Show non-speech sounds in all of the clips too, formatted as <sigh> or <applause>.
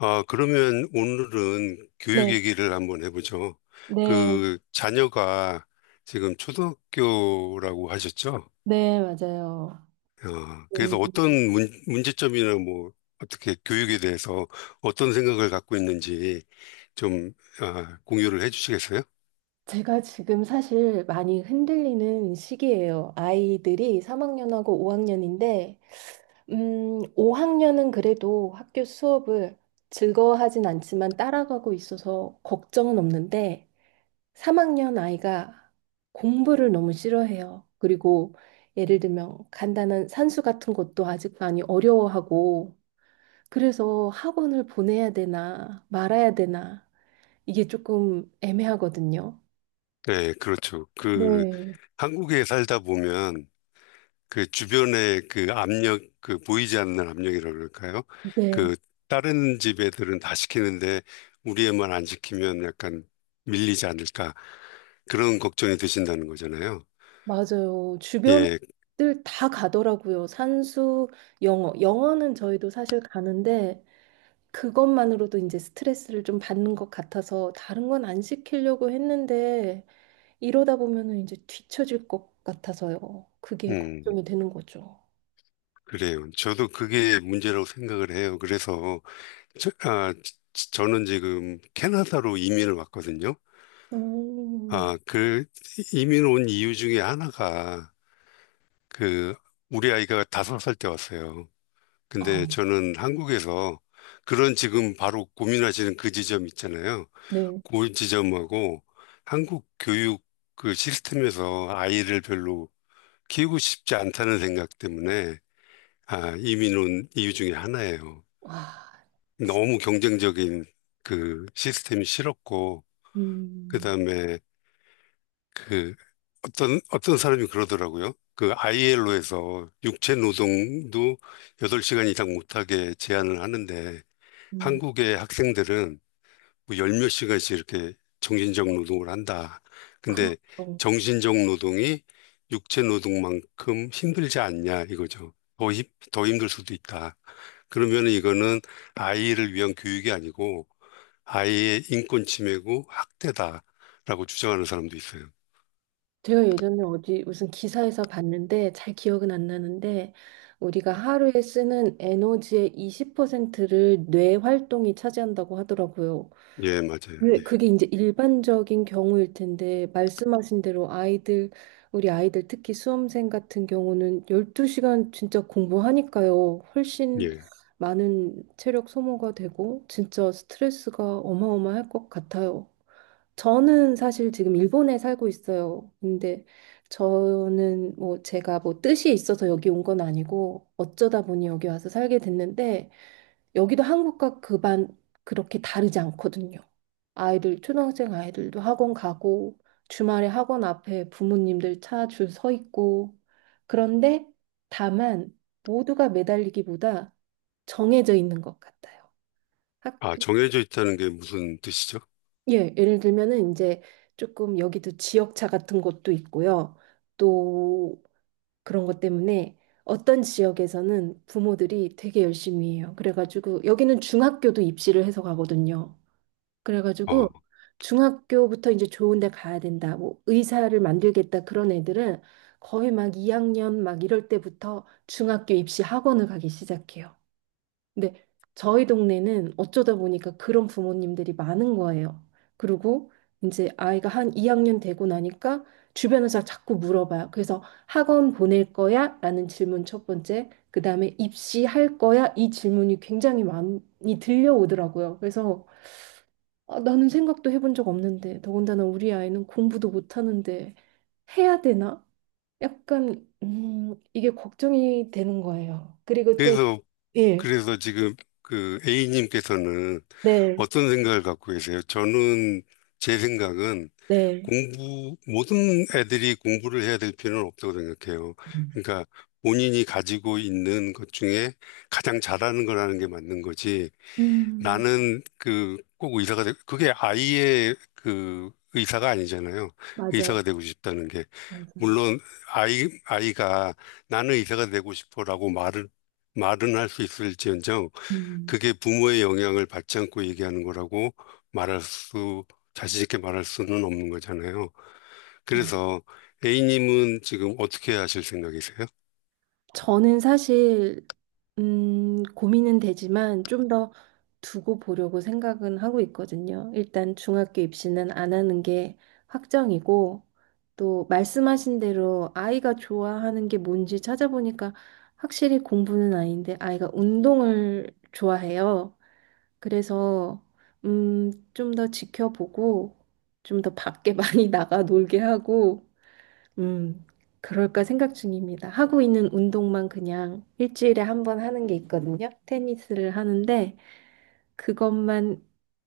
아, 그러면 오늘은 교육 네, 얘기를 한번 해보죠. 네, 그 자녀가 지금 초등학교라고 하셨죠? 네, 맞아요. 음, 그래서 어떤 문제점이나 뭐 어떻게 교육에 대해서 어떤 생각을 갖고 있는지 좀 공유를 해주시겠어요? 제가 지금 사실 많이 흔들리는 시기예요. 아이들이 3학년하고 5학년인데, 5학년은 그래도 학교 수업을 즐거워하진 않지만 따라가고 있어서 걱정은 없는데, 3학년 아이가 공부를 너무 싫어해요. 그리고 예를 들면 간단한 산수 같은 것도 아직 많이 어려워하고, 그래서 학원을 보내야 되나 말아야 되나 이게 조금 애매하거든요. 네, 그렇죠. 그 네, 한국에 살다 보면 그 주변의 그 압력, 그 보이지 않는 압력이라 그럴까요? 네, 그 다른 집 애들은 다 시키는데 우리 애만 안 시키면 약간 밀리지 않을까 그런 걱정이 드신다는 거잖아요. 맞아요. 예, 주변들 다 가더라고요. 산수, 영어. 영어는 저희도 사실 가는데 그것만으로도 이제 스트레스를 좀 받는 것 같아서 다른 건 안 시키려고 했는데 이러다 보면은 이제 뒤처질 것 같아서요. 그게 음, 걱정이 되는 거죠. 그래요. 저도 그게 문제라고 생각을 해요. 그래서 저, 아, 저는 지금 캐나다로 이민을 왔거든요. 음, 그 이민 온 이유 중에 하나가 그 우리 아이가 5살 때 왔어요. 아, 근데 저는 한국에서 그런 지금 바로 고민하시는 그 지점 있잖아요. 네. 그 지점하고 한국 교육 그 시스템에서 아이를 별로 키우고 싶지 않다는 생각 때문에 이민 온 이유 중에 하나예요. 와, 너무 경쟁적인 그 시스템이 싫었고, 그 음, 다음에 그 어떤 사람이 그러더라고요. 그 ILO에서 육체 노동도 8시간 이상 못하게 제한을 하는데 음, 한국의 학생들은 뭐열 몇 시간씩 이렇게 정신적 노동을 한다. 근데 그렇죠. 정신적 노동이 육체 노동만큼 힘들지 않냐 이거죠. 더 힘들 수도 있다. 그러면 이거는 아이를 위한 교육이 아니고 아이의 인권 침해고 학대다라고 주장하는 사람도 있어요. 제가 예전에 어디 무슨 기사에서 봤는데 잘 기억은 안 나는데 우리가 하루에 쓰는 에너지의 20%를 뇌 활동이 차지한다고 하더라고요. 예, 맞아요. 근데 그게 이제 일반적인 경우일 텐데 말씀하신 대로 아이들 우리 아이들 특히 수험생 같은 경우는 12시간 진짜 공부하니까요. 예, 훨씬 예. 많은 체력 소모가 되고 진짜 스트레스가 어마어마할 것 같아요. 저는 사실 지금 일본에 살고 있어요. 근데 저는 뭐 제가 뭐 뜻이 있어서 여기 온 건 아니고 어쩌다 보니 여기 와서 살게 됐는데 여기도 한국과 그 반 그렇게 다르지 않거든요. 초등학생 아이들도 학원 가고 주말에 학원 앞에 부모님들 차 줄 서 있고 그런데 다만 모두가 매달리기보다 정해져 있는 것 같아요. 아, 정해져 있다는 게 무슨 뜻이죠? 예, 예를 들면은 이제 조금 여기도 지역차 같은 곳도 있고요. 또 그런 것 때문에 어떤 지역에서는 부모들이 되게 열심히 해요. 그래가지고 여기는 중학교도 입시를 해서 가거든요. 어. 그래가지고 중학교부터 이제 좋은 데 가야 된다. 뭐 의사를 만들겠다 그런 애들은 거의 막 2학년 막 이럴 때부터 중학교 입시 학원을 가기 시작해요. 근데 저희 동네는 어쩌다 보니까 그런 부모님들이 많은 거예요. 그리고 이제 아이가 한 2학년 되고 나니까 주변에서 자꾸 물어봐요. 그래서 학원 보낼 거야? 라는 질문 첫 번째, 그 다음에 입시할 거야? 이 질문이 굉장히 많이 들려오더라고요. 그래서 아, 나는 생각도 해본 적 없는데, 더군다나 우리 아이는 공부도 못하는데 해야 되나? 약간 이게 걱정이 되는 거예요. 그리고 또 그래서 예, 그래서 지금 그 A님께서는 네, 어떤 생각을 갖고 계세요? 저는 제 생각은 네. 모든 애들이 공부를 해야 될 필요는 없다고 생각해요. 음, 그러니까 본인이 가지고 있는 것 중에 가장 잘하는 거라는 게 맞는 거지. 음, 나는 그 꼭 의사가 되 그게 아이의 그 의사가 아니잖아요. 맞아요, 의사가 되고 싶다는 게. 맞아요. 물론 아이가 나는 의사가 되고 싶어라고 말을 말은 할 수 있을지언정 음, 그게 부모의 영향을 받지 않고 얘기하는 거라고 말할 수 자신 있게 말할 수는 없는 거잖아요. 맞 그래서 A님은 지금 어떻게 하실 생각이세요? 저는 사실, 고민은 되지만 좀 더 두고 보려고 생각은 하고 있거든요. 일단 중학교 입시는 안 하는 게 확정이고, 또 말씀하신 대로 아이가 좋아하는 게 뭔지 찾아보니까 확실히 공부는 아닌데 아이가 운동을 좋아해요. 그래서, 좀 더 지켜보고, 좀 더 밖에 <laughs> 많이 나가 놀게 하고, 음, 그럴까 생각 중입니다. 하고 있는 운동만 그냥 일주일에 한 번 하는 게 있거든요. 테니스를 하는데 그것만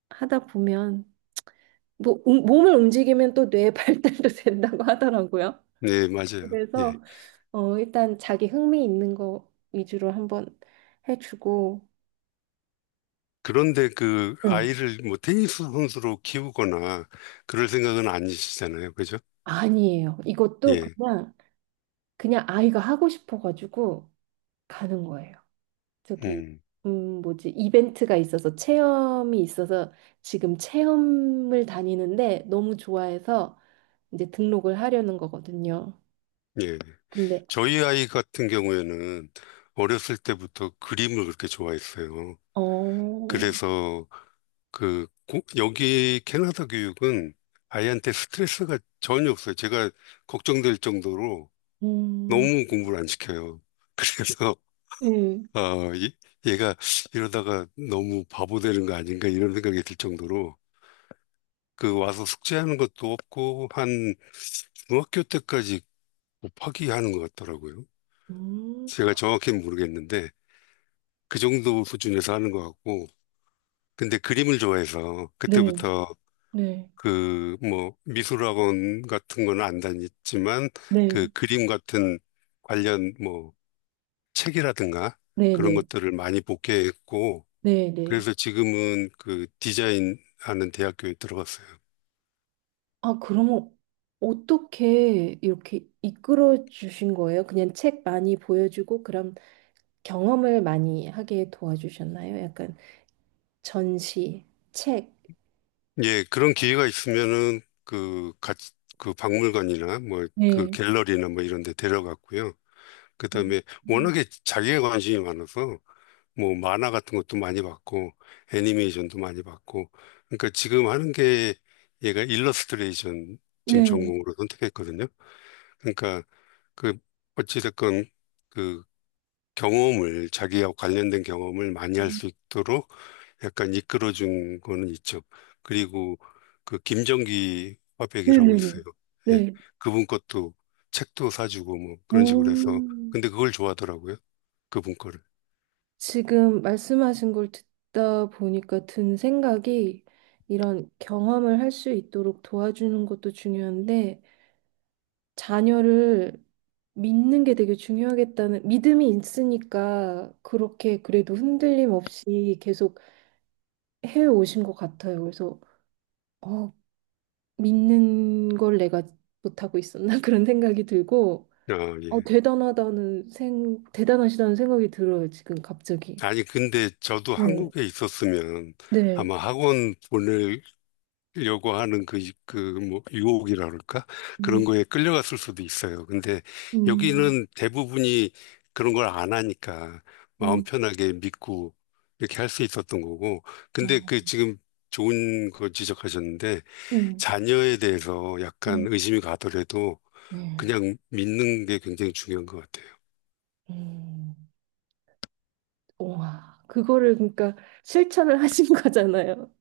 하다 보면 뭐 몸을 움직이면 또 뇌 발달도 <laughs> 된다고 하더라고요. 네, 맞아요. 그래서 예. 일단 자기 흥미 있는 거 위주로 한번 해주고 그런데 그 네. 아이를 뭐 테니스 선수로 키우거나 그럴 생각은 아니시잖아요. 그죠? 아니에요. 이것도 예. 그냥 아이가 하고 싶어가지고 가는 거예요. 저기 음. 뭐지 이벤트가 있어서 체험이 있어서 지금 체험을 다니는데 너무 좋아해서 이제 등록을 하려는 거거든요. 예. 근데 저희 아이 같은 경우에는 어렸을 때부터 그림을 그렇게 좋아했어요. 어, 그래서 여기 캐나다 교육은 아이한테 스트레스가 전혀 없어요. 제가 걱정될 정도로 음, 너무 공부를 안 시켜요. 그래서 <laughs> 네, 어, 이- 얘가 이러다가 너무 바보 되는 거 아닌가 이런 생각이 들 정도로 그 와서 숙제하는 것도 없고 한 중학교 때까지 곱하기 하는 것 같더라고요. 음, 제가 정확히는 모르겠는데 그 정도 수준에서 하는 것 같고, 근데 그림을 좋아해서 네, 그때부터 네, 그 뭐 미술학원 같은 건 안 다녔지만 그 네, 그림 같은 관련 뭐 책이라든가 네, 그런 네, 것들을 많이 복귀했고, 네, 네. 그래서 지금은 그 디자인 하는 대학교에 들어갔어요. 아, 그러면 어떻게 이렇게 이끌어 주신 거예요? 그냥 책 많이 보여주고 그럼 경험을 많이 하게 도와주셨나요? 약간 전시, 책. 예, 그런 기회가 있으면은 그 같이 그 박물관이나 뭐 그 갤러리나 뭐 이런 데 데려갔고요. 음. 그다음에 워낙에 자기의 관심이 많아서 뭐 만화 같은 것도 많이 봤고, 애니메이션도 많이 봤고, 그러니까 지금 하는 게 얘가 일러스트레이션 지금 네. 전공으로 선택했거든요. 그러니까 그 어찌됐건 그 자기와 관련된 경험을 많이 할 수 있도록 약간 이끌어준 거는 있죠. 그리고 그 김정기 화백이라고 네네네. 있어요. 예. 네. 그분 것도 책도 사주고 뭐 그런 식으로 해서. 음, 근데 그걸 좋아하더라고요. 그분 거를. 지금 말씀하신 걸 듣다 보니까 든 생각이 이런 경험을 할 수 있도록 도와주는 것도 중요한데 자녀를 믿는 게 되게 중요하겠다는 믿음이 있으니까 그렇게 그래도 흔들림 없이 계속 해 오신 것 같아요. 그래서 어, 믿는 걸 내가 못하고 있었나 <laughs> 그런 생각이 들고 아, 예. 대단하시다는 생각이 들어요, 지금 갑자기. 아니, 근데 저도 네, 한국에 있었으면 네. 아마 학원 보낼 요구하는 유혹이라 그럴까? 그런 음, 거에 끌려갔을 수도 있어요. 근데 음, 여기는 대부분이 그런 걸 안 하니까 마음 네. 편하게 믿고 이렇게 할 수 있었던 거고. 근데 그 어, 지금 좋은 거 지적하셨는데 음, 자녀에 대해서 약간 네. 의심이 가더라도 예. 그냥 믿는 게 굉장히 중요한 것 같아요. 음, 와, 그거를 그러니까 실천을 하신 <laughs> 거잖아요.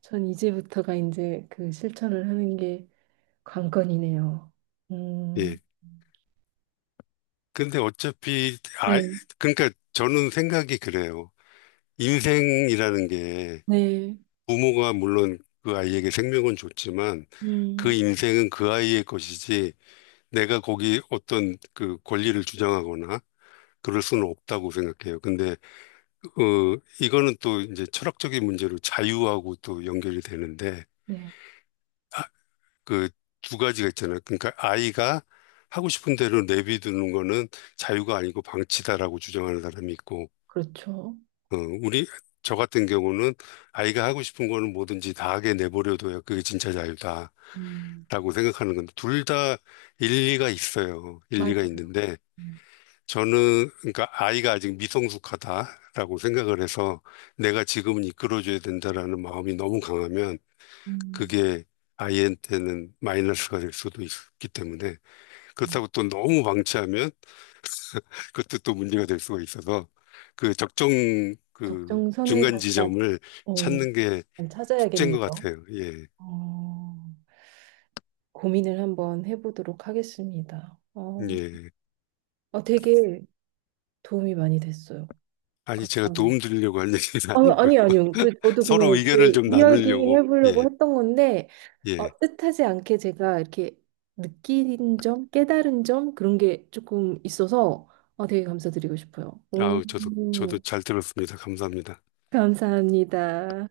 전 이제부터가 이제 그 실천을 하는 게 관건이네요. 음, 예. 근데 네, 그러니까 저는 생각이 그래요. 인생이라는 게 네, 부모가 물론 그 아이에게 생명은 줬지만 그 음, 인생은 그 아이의 것이지 내가 거기 어떤 그 권리를 주장하거나 그럴 수는 없다고 생각해요. 근데 이거는 또 이제 철학적인 문제로 자유하고 또 연결이 되는데 네. 그 두 가지가 있잖아요. 그러니까 아이가 하고 싶은 대로 내비두는 거는 자유가 아니고 방치다라고 주장하는 사람이 있고, 그렇죠. 어, 우리, 저 같은 경우는 아이가 하고 싶은 거는 뭐든지 다 하게 내버려둬야 그게 진짜 자유다 음, 라고 생각하는 건데, 둘 다 일리가 있어요. 일리가 맞아. 있는데, 음, 그러니까 아이가 아직 미성숙하다라고 생각을 해서 내가 지금은 이끌어줘야 된다라는 마음이 너무 강하면 음. 그게 아이한테는 마이너스가 될 수도 있기 때문에, 그렇다고 또 너무 방치하면 그것도 또 문제가 될 수가 있어서 그 적정 그 적정선을 중간 갖다, 지점을 예. 찾는 게 잘 숙제인 것 찾아야겠네요. 같아요. 예. 어, 고민을 한번 해보도록 하겠습니다. 예. 아, 되게 도움이 많이 됐어요. 아니, 제가 도움 감사합니다. 드리려고 할 얘기는 아, 아니고요. 아니, 아니요. 그, <laughs> 저도 서로 그냥 의견을 그 좀 이야기 나누려고. 해보려고 예. 했던 건데, 예. 뜻하지 않게 제가 이렇게 느낀 점, 깨달은 점, 그런 게 조금 있어서 되게 감사드리고 싶어요. 오, 아우, 저도 잘 들었습니다. 감사합니다. 감사합니다.